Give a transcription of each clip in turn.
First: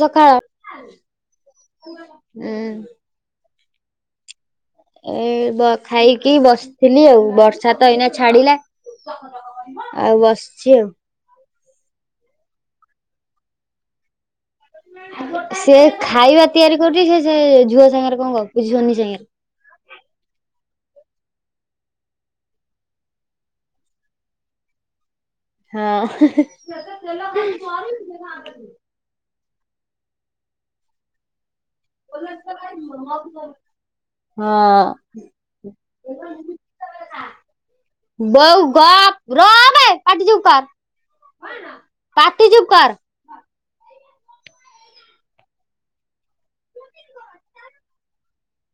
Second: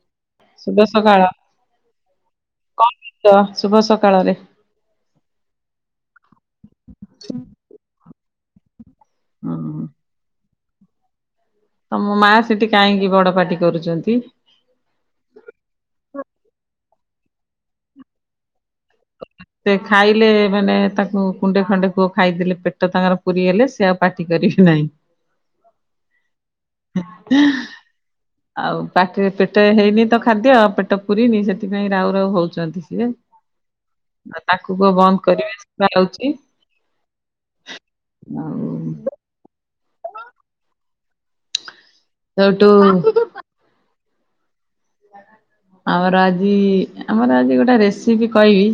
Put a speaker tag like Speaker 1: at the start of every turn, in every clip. Speaker 1: ସକାଳ
Speaker 2: ଶୁଭ ସକାଳ
Speaker 1: ହୁଁ।
Speaker 2: ତ ଶୁଭ ସକାଳରେ।
Speaker 1: ଏ ଖାଇକି ବସିଥିଲି ଆଉ ବର୍ଷା ତ ଏଇନା ଛାଡିଲା।
Speaker 2: ହୁଁ
Speaker 1: ଆଉ ବସିଛି ଆଉ।
Speaker 2: ତମ ମା ସେଠି କାହିଁକି ବଡ ପାଟି କରୁଛନ୍ତି?
Speaker 1: ସେ ଖାଇବା ତିଆରି କରୁଛି ସେ ସେ ଝୁଅ ସାଙ୍ଗରେ କଣ ଗପୁଚି ଝୁନି ସାଙ୍ଗରେ।
Speaker 2: ସେ ଖାଇଲେ ମାନେ ତାକୁ କୁଣ୍ଡେ ଖଣ୍ଡେ କୁଅ ଖାଇଦେଲେ ପେଟ ତାଙ୍କର ପୁରି ଗଲେ ସେ ଆଉ ପାଟି କରିିବି ନାହିଁ।
Speaker 1: ହଁ।
Speaker 2: ଆଉ ପାଟିରେ ପେଟ ହେଇନି ତ ଖାଦ୍ୟ ପେଟ ପୁରିନି ସେଥିପାଇଁ ରାଉ ରାଉ ହଉଛନ୍ତି ସିଏ। ଆଉ ତାକୁ କୁହ ବନ୍ଦ କରିବେ
Speaker 1: ହଁ।
Speaker 2: ଶୁଭା ଯାଉଛି
Speaker 1: ବଉ
Speaker 2: ଆଉ
Speaker 1: ଗଫ୍ ରହ ବେ ପାଟି ଚୁପ୍ କର୍।
Speaker 2: ସେଉଟୁ। ଆମର ଆଜି ଆମର ଆଜି ଗୋଟେ ରେସିପି କହିବି।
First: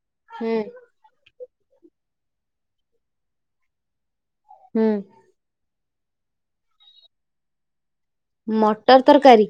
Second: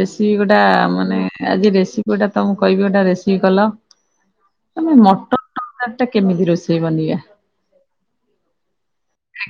Speaker 2: ରେସିପି
Speaker 1: ହୁଁ
Speaker 2: ଗୋଟା ମାନେ ଆଜି ରେସିପି ଗୋଟା ତମଁ କହିବି ଗୋଟେ ରେସିପି କଲ।
Speaker 1: ହୁଁ
Speaker 2: ତମେ ମଟର ତରକାରୀ ଟା କେମିତି ରୋଷେଇ ବନେଇବା?
Speaker 1: ମଟର ତରକାରୀ।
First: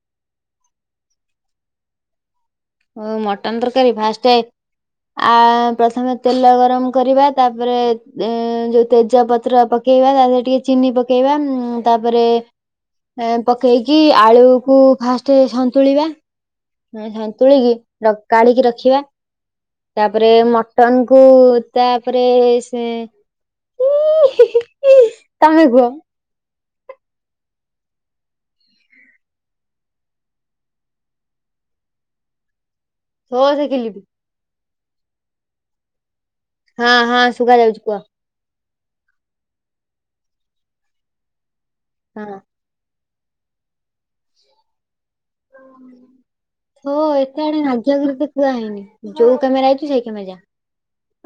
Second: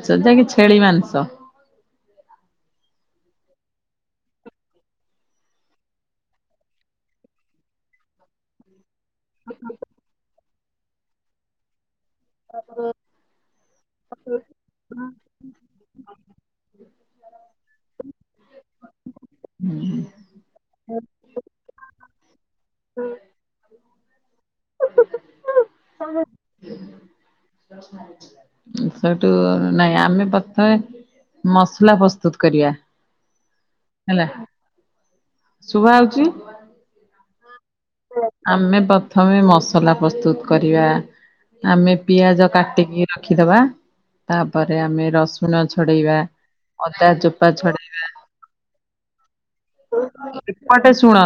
Speaker 2: [inaudible] ଛେଳି ମାଂସ
Speaker 1: ହଉ ମଟନ ତରକାରୀ ଫାଷ୍ଟ ଆ ପ୍ରଥମେ ତେଲ ଗରମ କରିବା ତାପରେ ଯ ତେଜ ପତ୍ର ପକେଇବା ତା ଦେରେ ଟିକେ ଚିନି ପକେଇବା ତାପରେ ପକାଇକି ଆଳୁକୁ ଫାଷ୍ଟ ସନ୍ତୁଳିବା। ସନ୍ତୁଳିକି କାଢିକି ରଖିବା ତାପରେ ରେ ମଟନ୍ କୁ ତାପରେ ସେ [unintelligible] ତମେ କୁହ
Speaker 2: [inaudible] ଏଥିରୁ ଟିକେ ନାଇଁ ଆମେ ପ୍ରଥମେ ମସଲା ପ୍ରସ୍ତୁତ କରିବା।
Speaker 1: ହଁ ସିଖିଲି ବି।
Speaker 2: ହେଲା। ସୁବା ହଉଛି।
Speaker 1: ହଁ ହଁ ଶୁବା ଯାଉଛି କୁହ।
Speaker 2: ଆମେ ପ୍ରଥମେ ମସଲା ପ୍ରସ୍ତୁତ କରିବା ଆମେ
Speaker 1: ହଁ
Speaker 2: ପିଆଜ କାଟିକି ରଖିଦବା ତାପରେ ଆମେ ରସୁଣ ଛଡ଼େଇବା
Speaker 1: ଥୋ
Speaker 2: ଅଦା
Speaker 1: ଏତେ
Speaker 2: ଚୋପା ଛଡ଼େ
Speaker 1: [unintelligible] କୁହା ହେଇନି ଯୋଉ କାମରେ ଆଇଛୁ ସେଇ କ୍ୟାମେରା ଯା
Speaker 2: ଏପଟେ ଶୁଣ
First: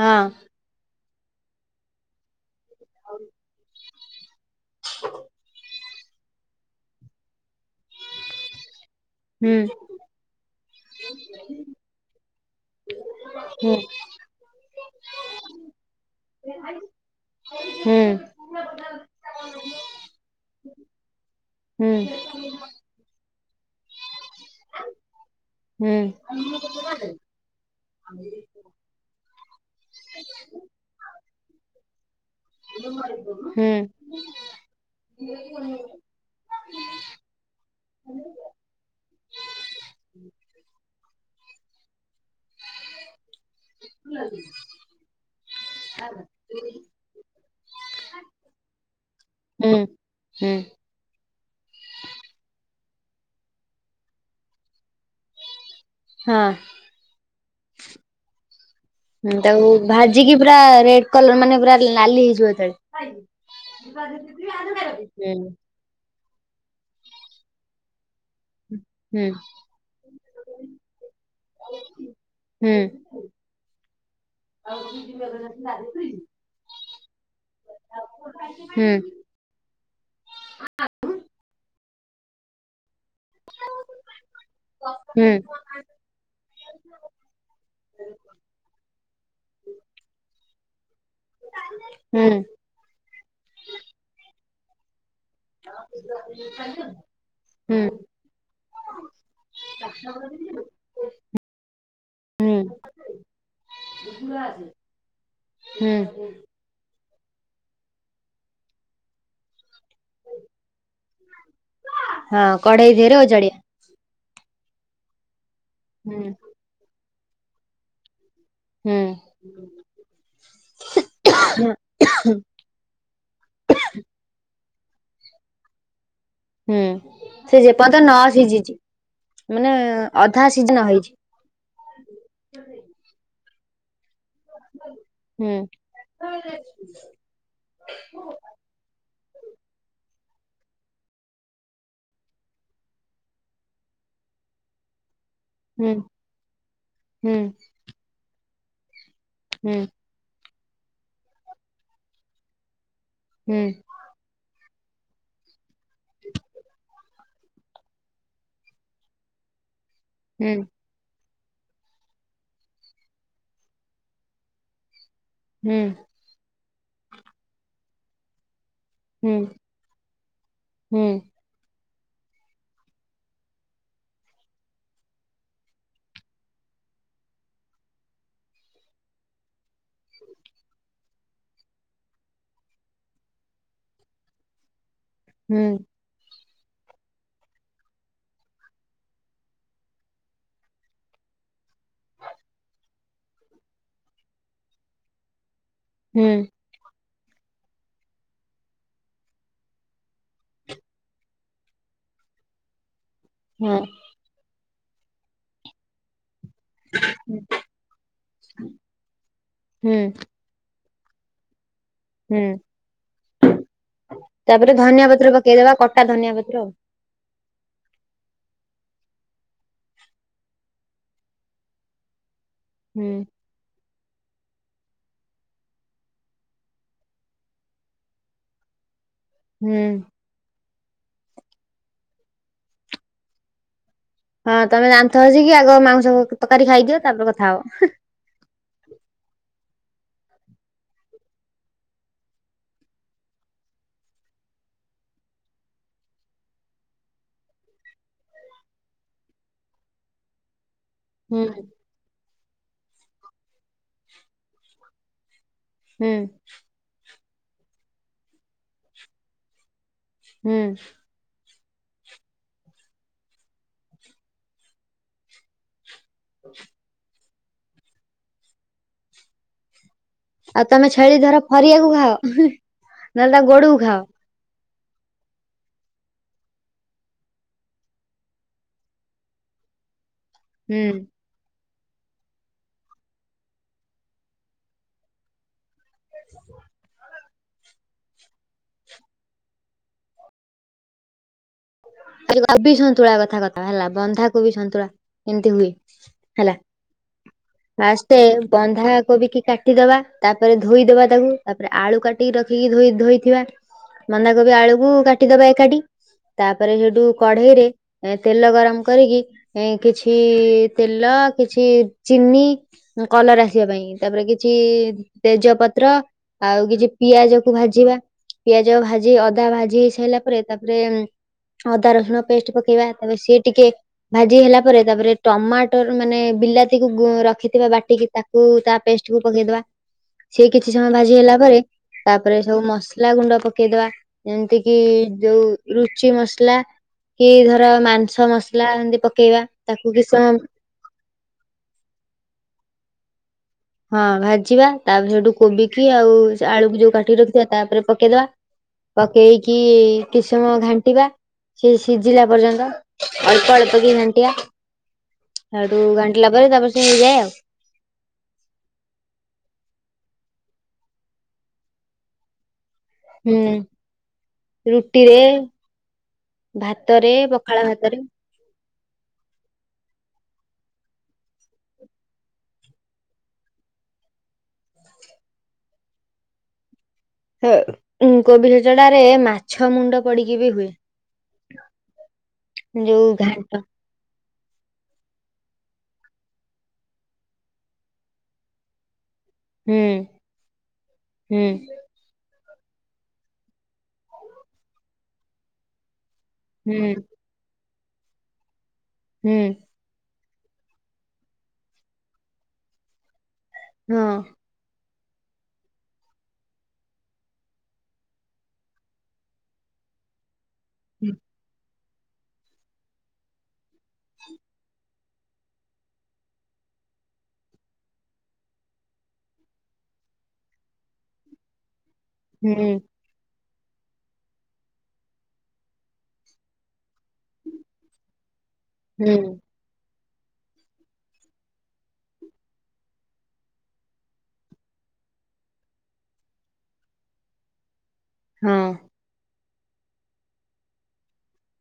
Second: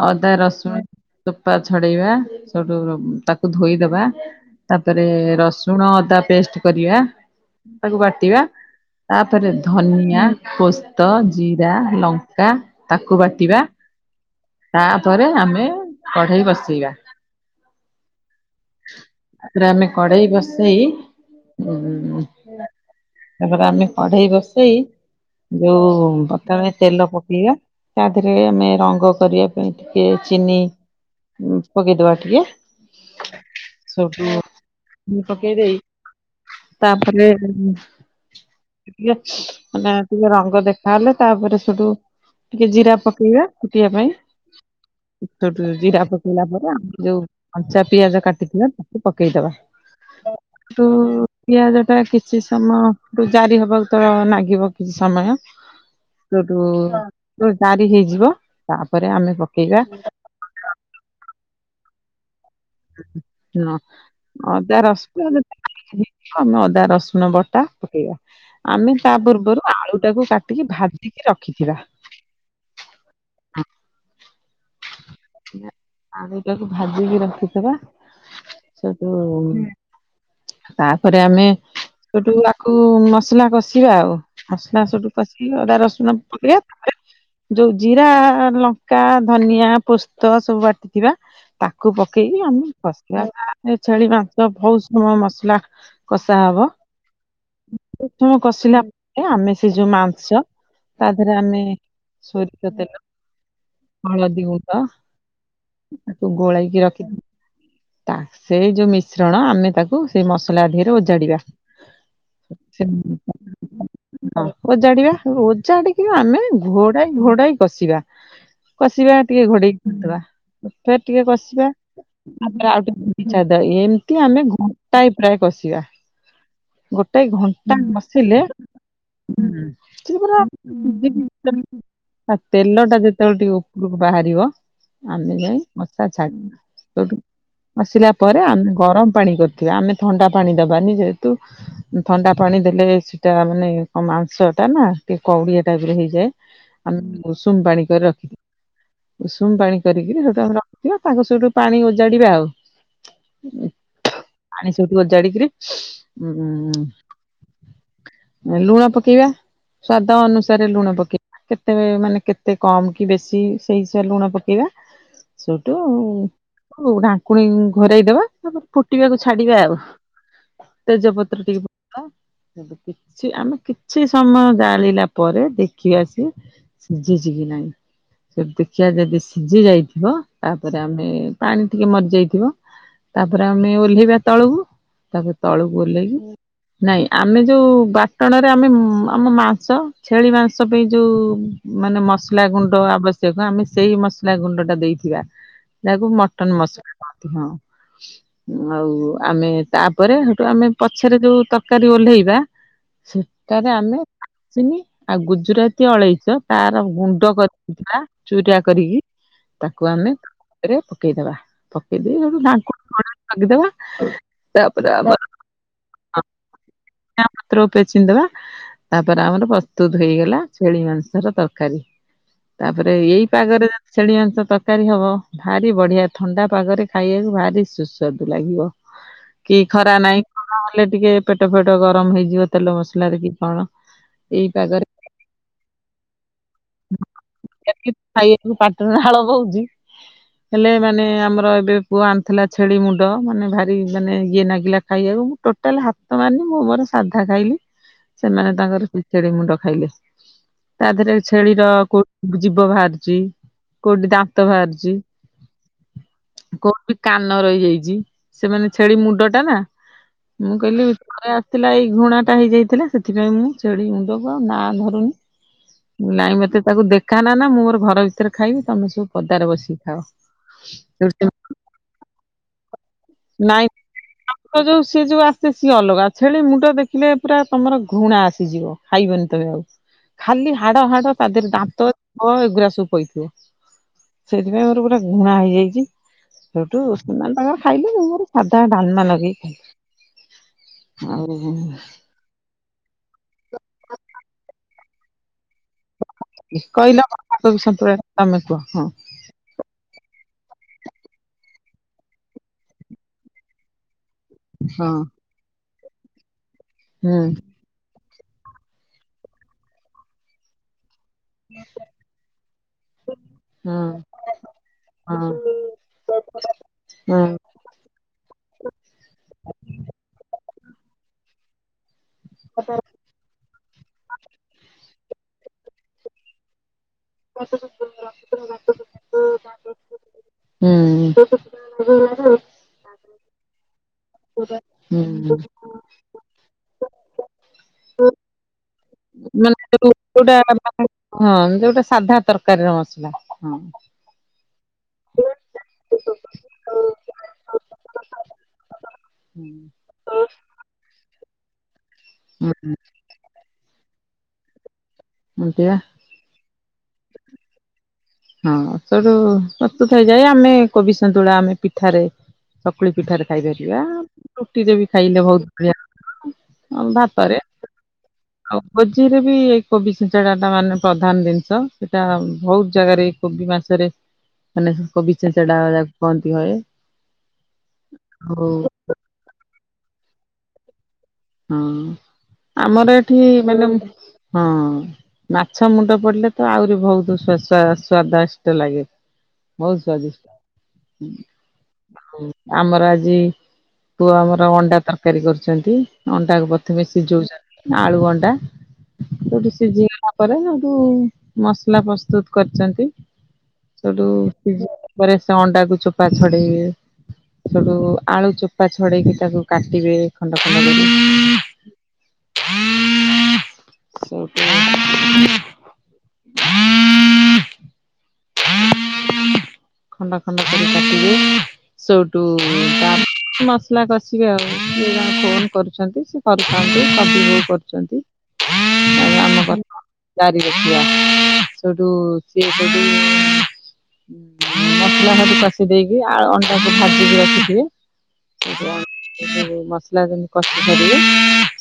Speaker 1: ହଁ
Speaker 2: ଅଦା ରସୁଣ ଚୋପା ଛଡ଼େଇବା ସେଠୁ ତାକୁ ଧୋଇଦବା ତାପରେ ରସ ସୁଣ ଅଦା ପେଷ୍ଟ କରିବା ତାକୁ ବାଟିବା ତାପରେ
Speaker 1: ହୁଁ
Speaker 2: ଧନିଆ ପୋସ୍ତ ଜିରା ଲଙ୍କା ତାକୁ ବାଟିବା।
Speaker 1: ହୁଁ
Speaker 2: ତାପରେ ଆମେ କଢ଼େଇ ବସେଇବା।
Speaker 1: ହୁଁ
Speaker 2: ତାପରେ ଆମେ କଡ଼େଇ ବସେଇ
Speaker 1: ହୁଁ
Speaker 2: ଉଁ ତାପରେ ଆମେ କଡ଼େଇ ବ ଷେଇ
Speaker 1: ହୁଁ
Speaker 2: ଯୋଉ ପ୍ରଥମେ ତେଲ ପକେଇବା ତା ଦେହେରେ ଆମେ ରଙ୍ଗ କରିବା ପାଇଁ ଟିକେ ଚିନି ପକେଇଦବା ଟିକେ ସଠୁ ମୁ ପକେଇ ଦେଇ ତାପରେ ଟିକେ ମାନେ ଟିକେ ରଙ୍ଗ ଦେଖାହେଲେ ତାପରେ ସେଠୁ ଟିକେ ଜିରା ପକେଇବା ଫୁଟିବା ପାଇଁ ଜିରା ପକେଇଲା ପରେ ଆମେ ଯୋଉ। କଞ୍ଚା ପିଆଜ କାଟିଥିବା ତାକୁ ପକେଇଦବା।
Speaker 1: ହୁଁ ହୁଁ ହୁଁ।
Speaker 2: ତୁ ପିଆଜ ଟା କିଛି ସମୟ ଜାରି ହବାକୁ ତ ନାଗିବ କିଛି ସମୟ
Speaker 1: ହଁ
Speaker 2: ସେଠୁ ତ ଜାରି ହେଇଯିବ ତାପରେ ଆମେ
Speaker 1: ହୁଁ ତାକୁ
Speaker 2: ପକେଇବା
Speaker 1: ଭାଜିକି ପୁରା ରେଡ୍ କଲର ମାନେ ପୁରା ନାଲି ହେଇଯିବ ଯେତେଳେ-
Speaker 2: ହଁ ଅଦା ରସୁଣ [unintelligible] ଆମ ଅଦା ରସୁଣ ବଟା ପକେଇବା। ଆମେ ତା
Speaker 1: ହୁଁ
Speaker 2: ପୂର୍ବରୁ ଆଳୁ ଟାକୁ କାଟିକି ଭାଜିକି ରଖିଥିବା।
Speaker 1: ହୁଁ
Speaker 2: ଆଳୁଟାକୁ ଭାଜିକି ରଖିଥିବା
Speaker 1: ହୁଁ
Speaker 2: ସେଟୁ ତାପରେ ଆମେ ସେଠୁ ଆକୁ ମସ୍ ମସଲା କଷିବା ଆଉ ମସଲା ସବୁ
Speaker 1: ହୁଁ
Speaker 2: କଷିକି ଅଦା ରଶୁଣ ପକେଇବା ଚ ଯୋଉ ଜିରା, ଲଙ୍କା, ଧନିଆ, ପୋସ୍ତ ସବୁ ବାଟି ଥିବା ତାକୁ
Speaker 1: ହୁଁ
Speaker 2: ପକେଇକି ଆମେ କଷିବା ଛେଳି ମାଂସ ବହୁତ ସମୟ ମସ
Speaker 1: [inaudible] ହୁଁ
Speaker 2: ହୁଁ କଷିଲା ପରେ ଆମେ ସେ ଯୋଉ ମାଂସ ତା ଦେହରେ ଆମେ
Speaker 1: ହୁଁ
Speaker 2: ସୋରିଷତେଲ ହଳଦି ଗୁଣ୍ଡ
Speaker 1: ହୁଁ
Speaker 2: ତାକୁ ଗୋଲାଇକି ରଖିଥି ତା ସେ ଯୋଉ ମିଶ୍ରଣ ଆମେ ତାକୁ ତାକୁ ସେଇ ମସଲାଦେହରେ ଓଜାଡ଼ିବା।
Speaker 1: ହଁ କଢେଇ ଦେହରେ ଓଜାଡିଆ
Speaker 2: ହଁ, ଓଜାଡ଼ିବା ଓଜାଡ଼ିବା
Speaker 1: ହୁଁ
Speaker 2: ଆମେ ଘୋଡ଼ା ଘୋଡ଼ାଇ କଷିବା।
Speaker 1: ହୁଁ
Speaker 2: କଷିବା ଟିକେ ଘୋଡ଼େଇକି [unintelligible] ଫେର ଟିକେ କଷିବା ତାପରେ ଆଉ ଟିକେ ଏମିତି ଛାଡ଼ି ଦବା ଏମିତି ଆମେ ଘଣ୍ଟାଏ ପ୍ରାୟ କଷିବା।
Speaker 1: ହୁଁ
Speaker 2: ଗୋଟାଏ
Speaker 1: ସେ
Speaker 2: ଘଣ୍ଟା
Speaker 1: ଯେପର୍ଯ୍ୟନ୍ତ ନ
Speaker 2: ବସିଲେ
Speaker 1: ସିଝିଛି ମାନେ
Speaker 2: ସେ ପୁରା
Speaker 1: ଅଧା ସିଝନ ହେଇଛି
Speaker 2: [unintelligible] ତା ତେଲ ଟା ଯେତେବେଳେ ଟିକେ ଉପରକୁ ବାହାରିବ ଆମେ
Speaker 1: ହୁଁ
Speaker 2: ଯାଇ କଶା ଛାଡିବା ହେଉଠୁ କସିଲା ପରେ ଆମେ ଗରମ ପାଣି କରିଥିବା ଆମେ ଥଣ୍ଡା ପାଣି ଦବାନି ଯେହେତୁ ଥଣ୍ଡା ପାଣି ଦେଲେ ସେଟା ମାନେ କଣ ମାଂସଟା ନା ଟିକେ କଉଡିଆ
Speaker 1: ହୁଁ
Speaker 2: ଟାଇପର ହେଇଯାଏ ଆମେ
Speaker 1: ହୁଁ
Speaker 2: ଉଷୁମ ପାଣି କରି ରଖିଥି ଉସୁୁମ
Speaker 1: ହୁଁ
Speaker 2: ପାଣି କରିକିରି ସେଉଠୁ ଆମେ ରଖିଥିବା ତାଙ୍କ ସେଉଠୁ ପାଣି ଓଜାଡିବା ଆଉ।
Speaker 1: ହୁଁ।
Speaker 2: ପାଣି ସେଇଠୁ ଓଜାଡିକିରି ଉଁଁ ମୁଁ ଏଇ ଲୁଣ ପକେଇବା। ସ୍ଵାଦ
Speaker 1: ହୁଁ
Speaker 2: ଅନୁସାରେ ଲୁଣ ପକେଇବା କେତେ ମାନେ କେତେ କମ୍ କି ବେଶୀ ସେଇ ହିସାବରେ ଲୁଣ ପକେଇବା ସେଇଠୁ
Speaker 1: ହୁଁ
Speaker 2: ଢାଙ୍କୁଣୀ ଘୋରେଇ ଦେବା ତାପରେ ଫୁଟିବାକୁ
Speaker 1: ହୁଁ
Speaker 2: ଛାଡିବା ଆଉ
Speaker 1: ହୁଁ
Speaker 2: ତେଜପତ୍ର ଟିକେ ପ୍ ବା ତାପ କିଛି ଆମେ କିଛି ସମୟ ଜାଳିଲା ପରେ ଦେଖି ଆସି ସିଝିଚି କି ନାଇଁ ସେଉଠୁ ଦେଖିବା ଯଦି ସି ସିଝି ଯାଇଥିବ ତାପରେ ଆମେ ପାଣି ଟିକେ ମରିଯାଇଥିବ ତାପରେ ଆମେ ଓହ୍ଲେଇବା ତଳକୁ ତାପରେ
Speaker 1: ହୁଁ
Speaker 2: ତଳକୁ ଓହ୍ଲେଇକି ନାଇଁ ଆମେ ଯୋଉ ବାଟଣରେ ଆମେ ଉମ୍ ଆମ ମାଂସ ଛେଳି ମାଂସ ପାଇଁ ଯୋଉ ମାନେ ମସଲା ଗୁଣ୍ଡ ଆବଶ୍ୟକ ଆମେ ସେଇ ମସ୍ ଲା ଗୁଣ୍ଡଟା ଦେଇଥିବା ଯାହାକୁ
Speaker 1: ହୁଁ
Speaker 2: ମଟନ ମସଲା କହନ୍ତି ହଁ। ଆଉ ଆମେ ତାପରେ ହେଠୁ ଆମେ ପଛରେ ଯୋଉ ତରକାରୀ ଓହ୍ଲେଇବା ସେଟାରେ
Speaker 1: ହଁ
Speaker 2: ଆମେ ଡାଲଚିନି ଆଉ ଗୁଜୁରାତି, ଅଳେଇଚ ତାର ଗୁଣ୍ଡ କରିଥିବା ଚୁରା କରିକି ତାକୁ
Speaker 1: ହୁଁ
Speaker 2: ଆମେ କରିବା ପକେଇଦବା ପକେଇ ଦେଇକି ଆମେ
Speaker 1: ହୁଁ
Speaker 2: ଘାଣ୍ଟି ଢାଙ୍କିଦବା ତାପରେ
Speaker 1: ଧନିଆ ପତ୍ର
Speaker 2: ଆମର
Speaker 1: ପକେଇଦବା କଟା
Speaker 2: [inaudible]
Speaker 1: ଧନିଆ ପତ୍ର ଆଉ
Speaker 2: ଧନିଆ ପତ୍ର ଓପରେ ଛିଞ୍ଚିଦବା ତାପରେ ଆମର ପ୍ରସ୍ତୁତ ହେଇଗଲା ଛେଳି ମାଂସର ତରକାରୀ। ତାପରେ
Speaker 1: ହୁଁ
Speaker 2: ଏଇ ପାଗରେ ଛେଳି ମାଂସ ତରକାରୀ ହବ ଭାରି ବଢିଆ ଥଣ୍ଡା ପାଗରେ ଖାଇବାକୁ ଭାରି ସୁସ୍ୱାଦୁ ଲାଗିବ। ହ କି
Speaker 1: ହୁଁ
Speaker 2: ଖରା ନାହିଁ ଖରା ହେଲେ ଟିକେ ପେଟ ଫେଟ ଗରମ ହେଇଯିବ ତେଲ ମସଲାରେ କି କଣ। ଏଇ
Speaker 1: ହଁ
Speaker 2: ପାଗରେ
Speaker 1: ତମେ ଦାନ୍ତ ଘସିକି ଆଗ ମାଉଂସ ତରକାରୀ ଖାଇଦିଅ ତାପରେ କଥା ହବ।
Speaker 2: ଖାଇବାକୁ ପାଟିରୁ ନାଳ ବୋଉଚି। ହେଲେ ମାନେ ଆମର ଏବେ ପୁଅ ଆଣିଥିଲା ଛେଳି ମୁଣ୍ଡ ମାନେ ଭାରି ମାନେ ଇଏ ନାଗିଲା ଖାଇବାକୁ। ଟୋଟାଲେ ହାତ ମାରନି ମୁଁ ମୋର ସାଧା ଖାଇଲି ସେମାନେ ତାଙ୍କର ପିଚେଡି ମୁଣ୍ଡ ଖାଇଲେ। ତା ଦେହରେ
Speaker 1: ହୁଁ।
Speaker 2: ଛେଳିର କୋଉଠି ଜୀବ ବାହାରୁଚି କୋଉଠି ଦାନ୍ତ ବାହାରୁଚି
Speaker 1: ହୁଁ।
Speaker 2: କୋଉଠି କାନ ରହିଯାଇଚି ସେ ମାନେ ଛେଳି ମୁଣ୍ଡଟା ନା ମୁଁ
Speaker 1: ହୁଁ
Speaker 2: କହିଲି ଘରେ ଆସିଥିଲା ଏଇ ଘୃଣାଟା ହେଇଯାଇଥିଲା ସେଥିପାଇଁ ମୁଁ ଛେଳି ମୁଣ୍ଡକୁ ଆଉ ନା ଧରୁନି। ମୁଁ କଇଲି ନାଇଁ ମତେ ତାକୁ ଦେଖାନ ନା ମୁଁ ମୋର ଘର ଭିତରେ ଖାଇବି ତମେ ସବୁ ପଦାରେ ବସିକି ଖାଅ।
Speaker 1: ଆଉ ତମେ ଛେଳି ଧରା ଫରିିଆକୁ ଖାଅ ନହେଲେ ତା ଗୋଡକୁ ଖାଅ।
Speaker 2: କରଦୋବୁ ଯୋଉ ସିଏ ଯୋଉ ଆସେ ସିଏ ଅଲଗା ଛେଳି ମୁଣ୍ଡ ଦେଖିଲେ ପୁରା ତମର ଘୃଣା ଆସିଯିବ ଖାଇବନି ତମେ ଆଉ। ଖାଲି ହାଡ଼
Speaker 1: ହୁଁ
Speaker 2: ହାଡ଼ ତା ଦେହରେ ଦାନ୍ତ ଏଗୁଡରା ସବୁ ପଇଥିବ ସେଇଥିପାଇଁ ମୋର ଗୋଟେ ଘୃଣା ହେଇଯାଇଚି। ହେଉଠୁ ନହଲେ ତାଙ୍କ ଖାଇଲେ ମୁଁ ମୋର ସାଧା ଡାଲମା ଲଗେଇ ଖାଇଲି ଆଉ
Speaker 1: କୋବି ସନ୍ତୁଳା କଥା କଥା ହେଲା ବନ୍ଧାକୋବି ସନ୍ତୁଳା କେମିତି ହୁଏ? ହେଲା
Speaker 2: କହିଲ ବନ୍ଧାକୋବି ସନ୍ତୁଳା
Speaker 1: ଫାଷ୍ଟେ
Speaker 2: ତମେ କୁହ ହଁ
Speaker 1: ବନ୍ଧା କୋବିକି କା ଟି ଦବା ତାପରେ ଧୋଇଦବା ତାକୁ ତାପରେ ଆଳୁ କାଟିକି ରଖିକି ଧୋଇ ଧୋଇଥିବା। ବନ୍ଧାକୋବି ଆଳୁକୁ
Speaker 2: ହଁ
Speaker 1: କାଟିଦବା ଏକାଠି। ତାପରେ ହେଠୁ
Speaker 2: ହୁଁ
Speaker 1: କଢେ଼ଇ ରେ ଏଁ ତେଲ ଗରମ କରିକି ଏଁ କିଛି ତେଲ କିଛି ଚିନି। କଲର ଆସିବା
Speaker 2: ହଁ
Speaker 1: ପାଇଁ ତାପରେ କିଛି
Speaker 2: ହଁ
Speaker 1: ତେଜ ପତ୍ର ଆଉ କିଛି
Speaker 2: ହଁ
Speaker 1: ପିଆଜ କ କୁ ଭାଜିବା ପିଆଜ ଭାଜି ଅଦା ଭାଜି ହେଇ ସାରିଲା ପରେ ତାପରେ ଅଦା ରସୁଣ ପେଷ୍ଟ ପକେଇବା। ତାପରେ ସି ଟିକେ ଭାଜି ହେଲା ପରେ ତାପରେ ଟମାଟର ମାନେ ବିଲା ତିକୁ ରଖିଥିବା ବାଟିକି ତାକୁ ତା ପେଷ୍ଟକୁ ପକେଇଦବା। ସିଏ କିଛି ସମୟ ଭାଜି
Speaker 2: ହୁଁ
Speaker 1: ହେଲା ପରେ। ତାପରେ ସବୁ ମସଲା ଗୁଣ୍ଡ ପକେଇଦବା ଯେମିତି କିି
Speaker 2: ହୁଁ
Speaker 1: ଯୋଉ ରୁ ଚି ମସଲା କି ଧର ମାଂସ ମସଲା ଏମତି ପକେଇବା। ତାକୁ କିଛି ସମୟ
Speaker 2: କୋଉଟା ଆପଣ ହଁ ଯୋଉଟା ସାଧା ତରକାରୀର ମସଲା ହଁ।
Speaker 1: ହଁ ଭାଜିବା ତାପରେ ସେଠୁ କୋବିକି ଆଉ ସେ ଆଳୁକୁ ଯୋଉ କାଟିକି ରଖିଥିବା ତାପରେ ପକେଇଦବା। ପକେଇକି କିଛି ସମୟ ଘାଣ୍ଟିବା। ସିଏ ସିଜିଲା ପର୍ଯ୍ୟନ୍ତ
Speaker 2: ହୁଁ
Speaker 1: ଅଳ୍ପ ଅଳ୍ପ ଘାଣ୍ଟିଆ।
Speaker 2: ଏମିତି ବା।
Speaker 1: ହେଟୁ ଗାଣ୍ଟିଲା ପରେ ତାପରେ ସେ ହେଇଯାଏ ଆଉ।
Speaker 2: ହଁ ସଇଠୁ ପ୍ରସ୍ତୁତ ହେଇଯାଏ ଆମେ କୋବି ସନ୍ତୁଳା ଆମେ ପିଠାରେ ସକୁଳି ପିଠାରେ
Speaker 1: ହୁଁ
Speaker 2: ଖାଇପାରିବା ରୁଟିରେ ବି ଖାଇଲେ ବହୁତ ବଢି଼ଆ।
Speaker 1: ଭାତରେ ପଖାଳ ଭାତରେ।
Speaker 2: ଆଉ ଭୋଜି ରେ ବି ଏଇ କୋବି ଛିଞ୍ଚଡା ଟା ମାନେ ପ୍ରଧାନ ଜିନିଷ ସେଇଟା ଭୋଉତ ଜାଗାରେ କୋବି ମାଛରେ ମାନେ କୋବି ଛିଞ୍ଚଡା ଯାକୁ କହନ୍ତି ହଏ।
Speaker 1: ଏ ଉଁ
Speaker 2: ଆଉ
Speaker 1: କୋବି ଛେଚଡାରେ ମାଛ ମୁଣ୍ଡ ପଡିକି ବି ହୁଏ।
Speaker 2: ହଁ ଆମର
Speaker 1: ଯୋଉ
Speaker 2: ଏଠି
Speaker 1: ଘାଣ୍ଟ
Speaker 2: ମାନେ ହଁ ହଁ। ମାଛ ମୁଣ୍ଡ ପଡିଲେ ତ ଆହୁରି ବହୁତ ସୁ ସୁଆ ସ୍ଵାଦଷ୍ଟ ଲାଗେ। ବହୁତ
Speaker 1: ହୁଁ
Speaker 2: ସ୍ଵାଦିଷ୍ଟ।
Speaker 1: ହୁଁ
Speaker 2: ଆମର ଆଜି ପୁଅ ଆମର ଅଣ୍ଡା ତରକାରୀ କରିଚନ୍ତି। ଅଣ୍ଡାକୁ ପ୍ରଥମେ
Speaker 1: ହୁଁ
Speaker 2: ସିଜୋଉଚନ୍ତି ଆଳୁ ଅଣ୍ଡା
Speaker 1: ହୁଁ
Speaker 2: ଯୋଉଠି ସିଝିଲା ତାପରେ ହେଟୁ ମସଲା ପ୍ରସ୍ତୁତ କରିଛନ୍ତି
Speaker 1: ହଁ
Speaker 2: ସେଉଠୁ ସିଜିବା ପରେ ସେ ଅଣ୍ଡାକୁ ଚୋପା ଛଡେଇବେ। ସେଟୁ ଆଳୁ ଚୋପା ଛଡେଇକି ତାକୁ କାଟିବେ ଖଣ୍ଡ ଖ [inaudible] ହଁ [inaudible] ଖଣ୍ଡ ଖଣ୍ଡ କରି କାଟିବେ। ସେଇଠୁ
Speaker 1: ହୁଁ
Speaker 2: [unintelligible] ନ ମନା କରିଚିକି ଆଉ ସିଏ ତାଙ୍କର ଫୋନ କରୁଛନ୍ତି ସେ କରୁଥାନ୍ତୁ [unintelligible] କରୁଛନ୍ତି। ହଁ [inaudible]
Speaker 1: ହୁଁ।
Speaker 2: ପଢିବ ଚାରି ବର୍ଷିଆ ସେଇଠୁ ସିଏ ସେଇଠୁ ମସଲା ସବୁ କଷି ଦେଇକି ଆଳୁ ଅଣ୍ଡାକୁ ଭାଜିକି ରଖିଥିବେ।
Speaker 1: ହଁ
Speaker 2: [unintelligible] ମସାଲା ଯେମିତି କଷିସାରିବେ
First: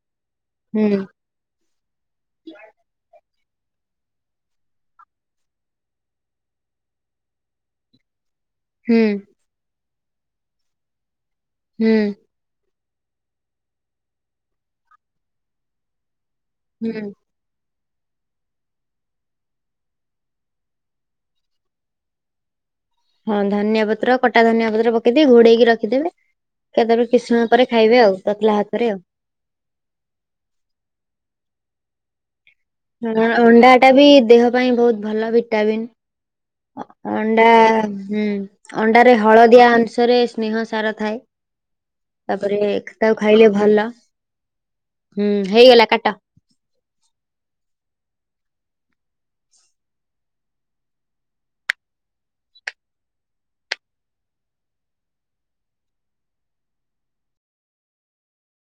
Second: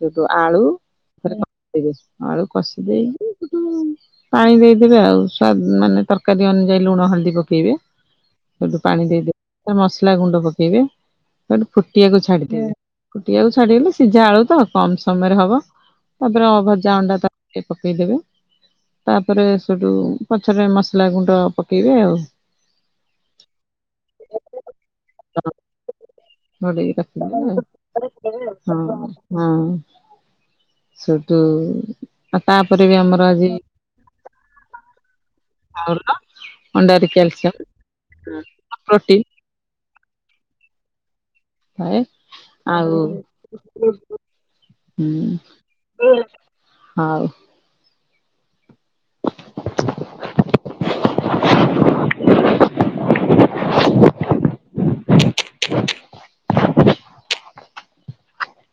Speaker 2: ସେଠୁ ଆଳୁ
Speaker 1: ହୁଁ।
Speaker 2: [unintelligible] ଆଳୁ କଷି ଦେଇକି ସେଟୁ ପାଣି ଦେଇଦେବେ ଆଉ ସୁଆ ମାନେ ତରକାରୀ ଅନୁଯାୟୀ ଲୁଣ ହଳଦୀ ପକାଇବେ ସେଇଠୁ
Speaker 1: ହୁଁ
Speaker 2: ପାଣି ଦେଇଦେବେ। ମସଲା ଗୁଣ୍ଡ ପକେଇବେ ତାକୁ
Speaker 1: ହୁଁ
Speaker 2: ଫୁଟିଆକୁ ଛାଡି ଦେବେ। ଫୁଟିଆକୁ ଛାଡ଼ି ଦେଲେ ସିଝା ଆଳୁ ତ କମ୍ ସମୟ ରେ ହବ ତାପରେ ଭଜା
Speaker 1: ହୁଁ
Speaker 2: ଅଣ୍ଡା ତ ଟିକେ ପକେଇଦବେ ତାପରେ ସେଇଠୁ ପଛରେ ମ ସଲା ଗୁଣ୍ଡ ପକେଇବେ ଆଉ।
Speaker 1: ହଁ ଧନିଆ ପତ୍ର କଟା ଧନିଆ ପତ୍ର ପକେଇଦେଇ ଘୋଡେଇ କି ରଖିଦେବେ।
Speaker 2: ଘୋଡେଇକି
Speaker 1: କେତେବେଳେ କିସି
Speaker 2: ରଖିଦେବେ
Speaker 1: ସମୟ
Speaker 2: ଆଉ
Speaker 1: ପରେ ଖାଇବେ ଆଉ ତତଲା ହାତରେ।
Speaker 2: ହଁ ହଁ ସୁଟୁ ଆଉ ତାପରେ ବି
Speaker 1: ହଁ ଅଣ୍ଡା ଟା ବି ଦେହ ପାଇଁ ବହୁତ ଭଲ ଭିଟାମିିନ।
Speaker 2: ଚାଉଳ ଅଣ୍ଡାରେ
Speaker 1: ଅଣ୍ଡା
Speaker 2: କ୍ୟାଲସିୟମ
Speaker 1: ହୁଁ ଅଣ୍ଡାରେ
Speaker 2: ପ୍ରୋଟିନ
Speaker 1: ହଳଦିଆ ଅଂଶରେ ସ୍ନେହ ସାର ଥାଏ।
Speaker 2: ହଁ
Speaker 1: ତାପରେ
Speaker 2: ଆଉ
Speaker 1: ତାକୁ ଖାଇଲେ ଭଲ
Speaker 2: ହୁଁ।
Speaker 1: ହୁଁ ହେଇଗଲା କାଟ।
Speaker 2: ଆଉ।